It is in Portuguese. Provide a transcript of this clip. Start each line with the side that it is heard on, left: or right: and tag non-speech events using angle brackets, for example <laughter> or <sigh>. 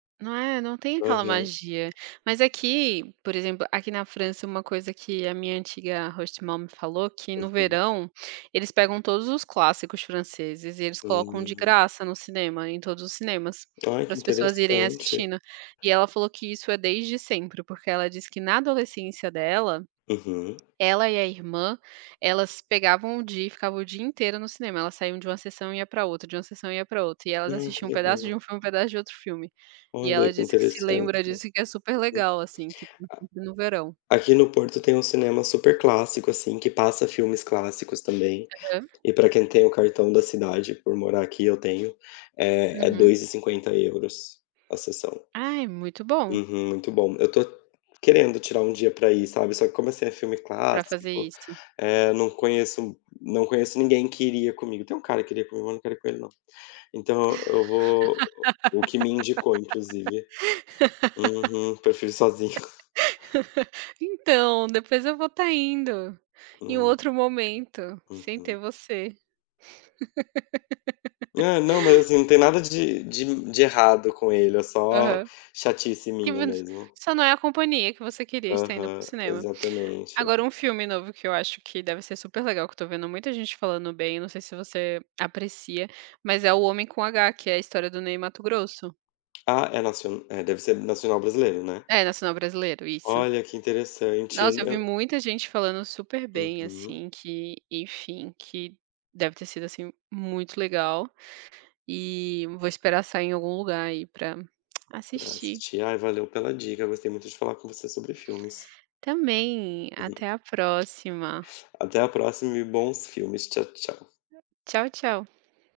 right: Não é, não tem aquela
left: Aham.
right: magia. Mas aqui, por exemplo, aqui na França, uma coisa que a minha antiga hostmom falou que no
left: Aham.
right: verão, eles pegam todos os clássicos franceses e eles colocam de
left: Hã.
right: graça no cinema, em todos os cinemas,
left: Olha que
right: pras pessoas irem
left: interessante.
right: assistindo. E ela falou que isso é desde sempre porque ela disse que na adolescência dela,
left: Aham.
right: ela e a irmã, elas pegavam o dia e ficavam o dia inteiro no cinema, elas saíam de uma sessão e ia pra outra, de uma sessão e ia pra outra e elas
left: Ah, que
right: assistiam um pedaço de
left: legal.
right: um filme um pedaço de outro filme. E ela
left: Olha que
right: disse que se
left: interessante.
right: lembra disso e que é super
left: <unintelligible>
right: legal assim que <unintelligible> no verão.
left: A aqui no Porto tem um cinema super clássico assim que passa filmes clássicos também.
right: Aham.
left: E pra quem tem o cartão da cidade, por morar aqui, eu tenho, é é
right: Uhum.
left: 2,50 euros a sessão.
right: Ah, é muito bom.
left: Uhum, muito bom. Eu estou querendo tirar um dia pra ir, sabe? Só que como esse é filme
right: Pra fazer
left: clássico,
right: isso.
left: eh, eu não conheço não conheço ninguém que iria comigo, tem um cara que iria comigo, mas não quero ir com ele não. Então eu vou o que me indicou inclusive. Uhum, prefiro sozinho. <chuckles>
right: <laughs> Então, depois eu vou estar indo, em um
left: Hum.
right: outro momento, sem
left: Uhum.
right: ter você.
left: É não mas,
right: <laughs>
left: assim não tem nada de de de errado com ele, é só
right: Aham.
left: chatice minha
right: <unintelligible>
left: mesmo.
right: Só não é a companhia que você queria estar indo pro
left: Aham,
right: cinema.
left: exatamente.
right: Agora um filme novo que eu acho que deve ser super legal que eu estou vendo muita gente falando bem, não sei se você aprecia, mas é "O homem com H" que é a história do Ney Matogrosso.
left: Ah é nacio é deve ser nacional brasileiro, né.
right: É nacional brasileiro isso.
left: Olha que interessante en
right: Nossa eu vi
left: eu
right: muita gente falando super bem
left: Uhum.
right: assim que, enfim, que deve ter sido assim muito legal. E vou esperar sair em algum lugar aí pra
left: Ah
right: assistir.
left: assisti, ai valeu pela dica, gostei muito de falar com você sobre filmes.
right: Também,
left: Uhum.
right: até a próxima.
left: Até a próxima e bons filmes, tchau tchau.
right: Tchau tchau.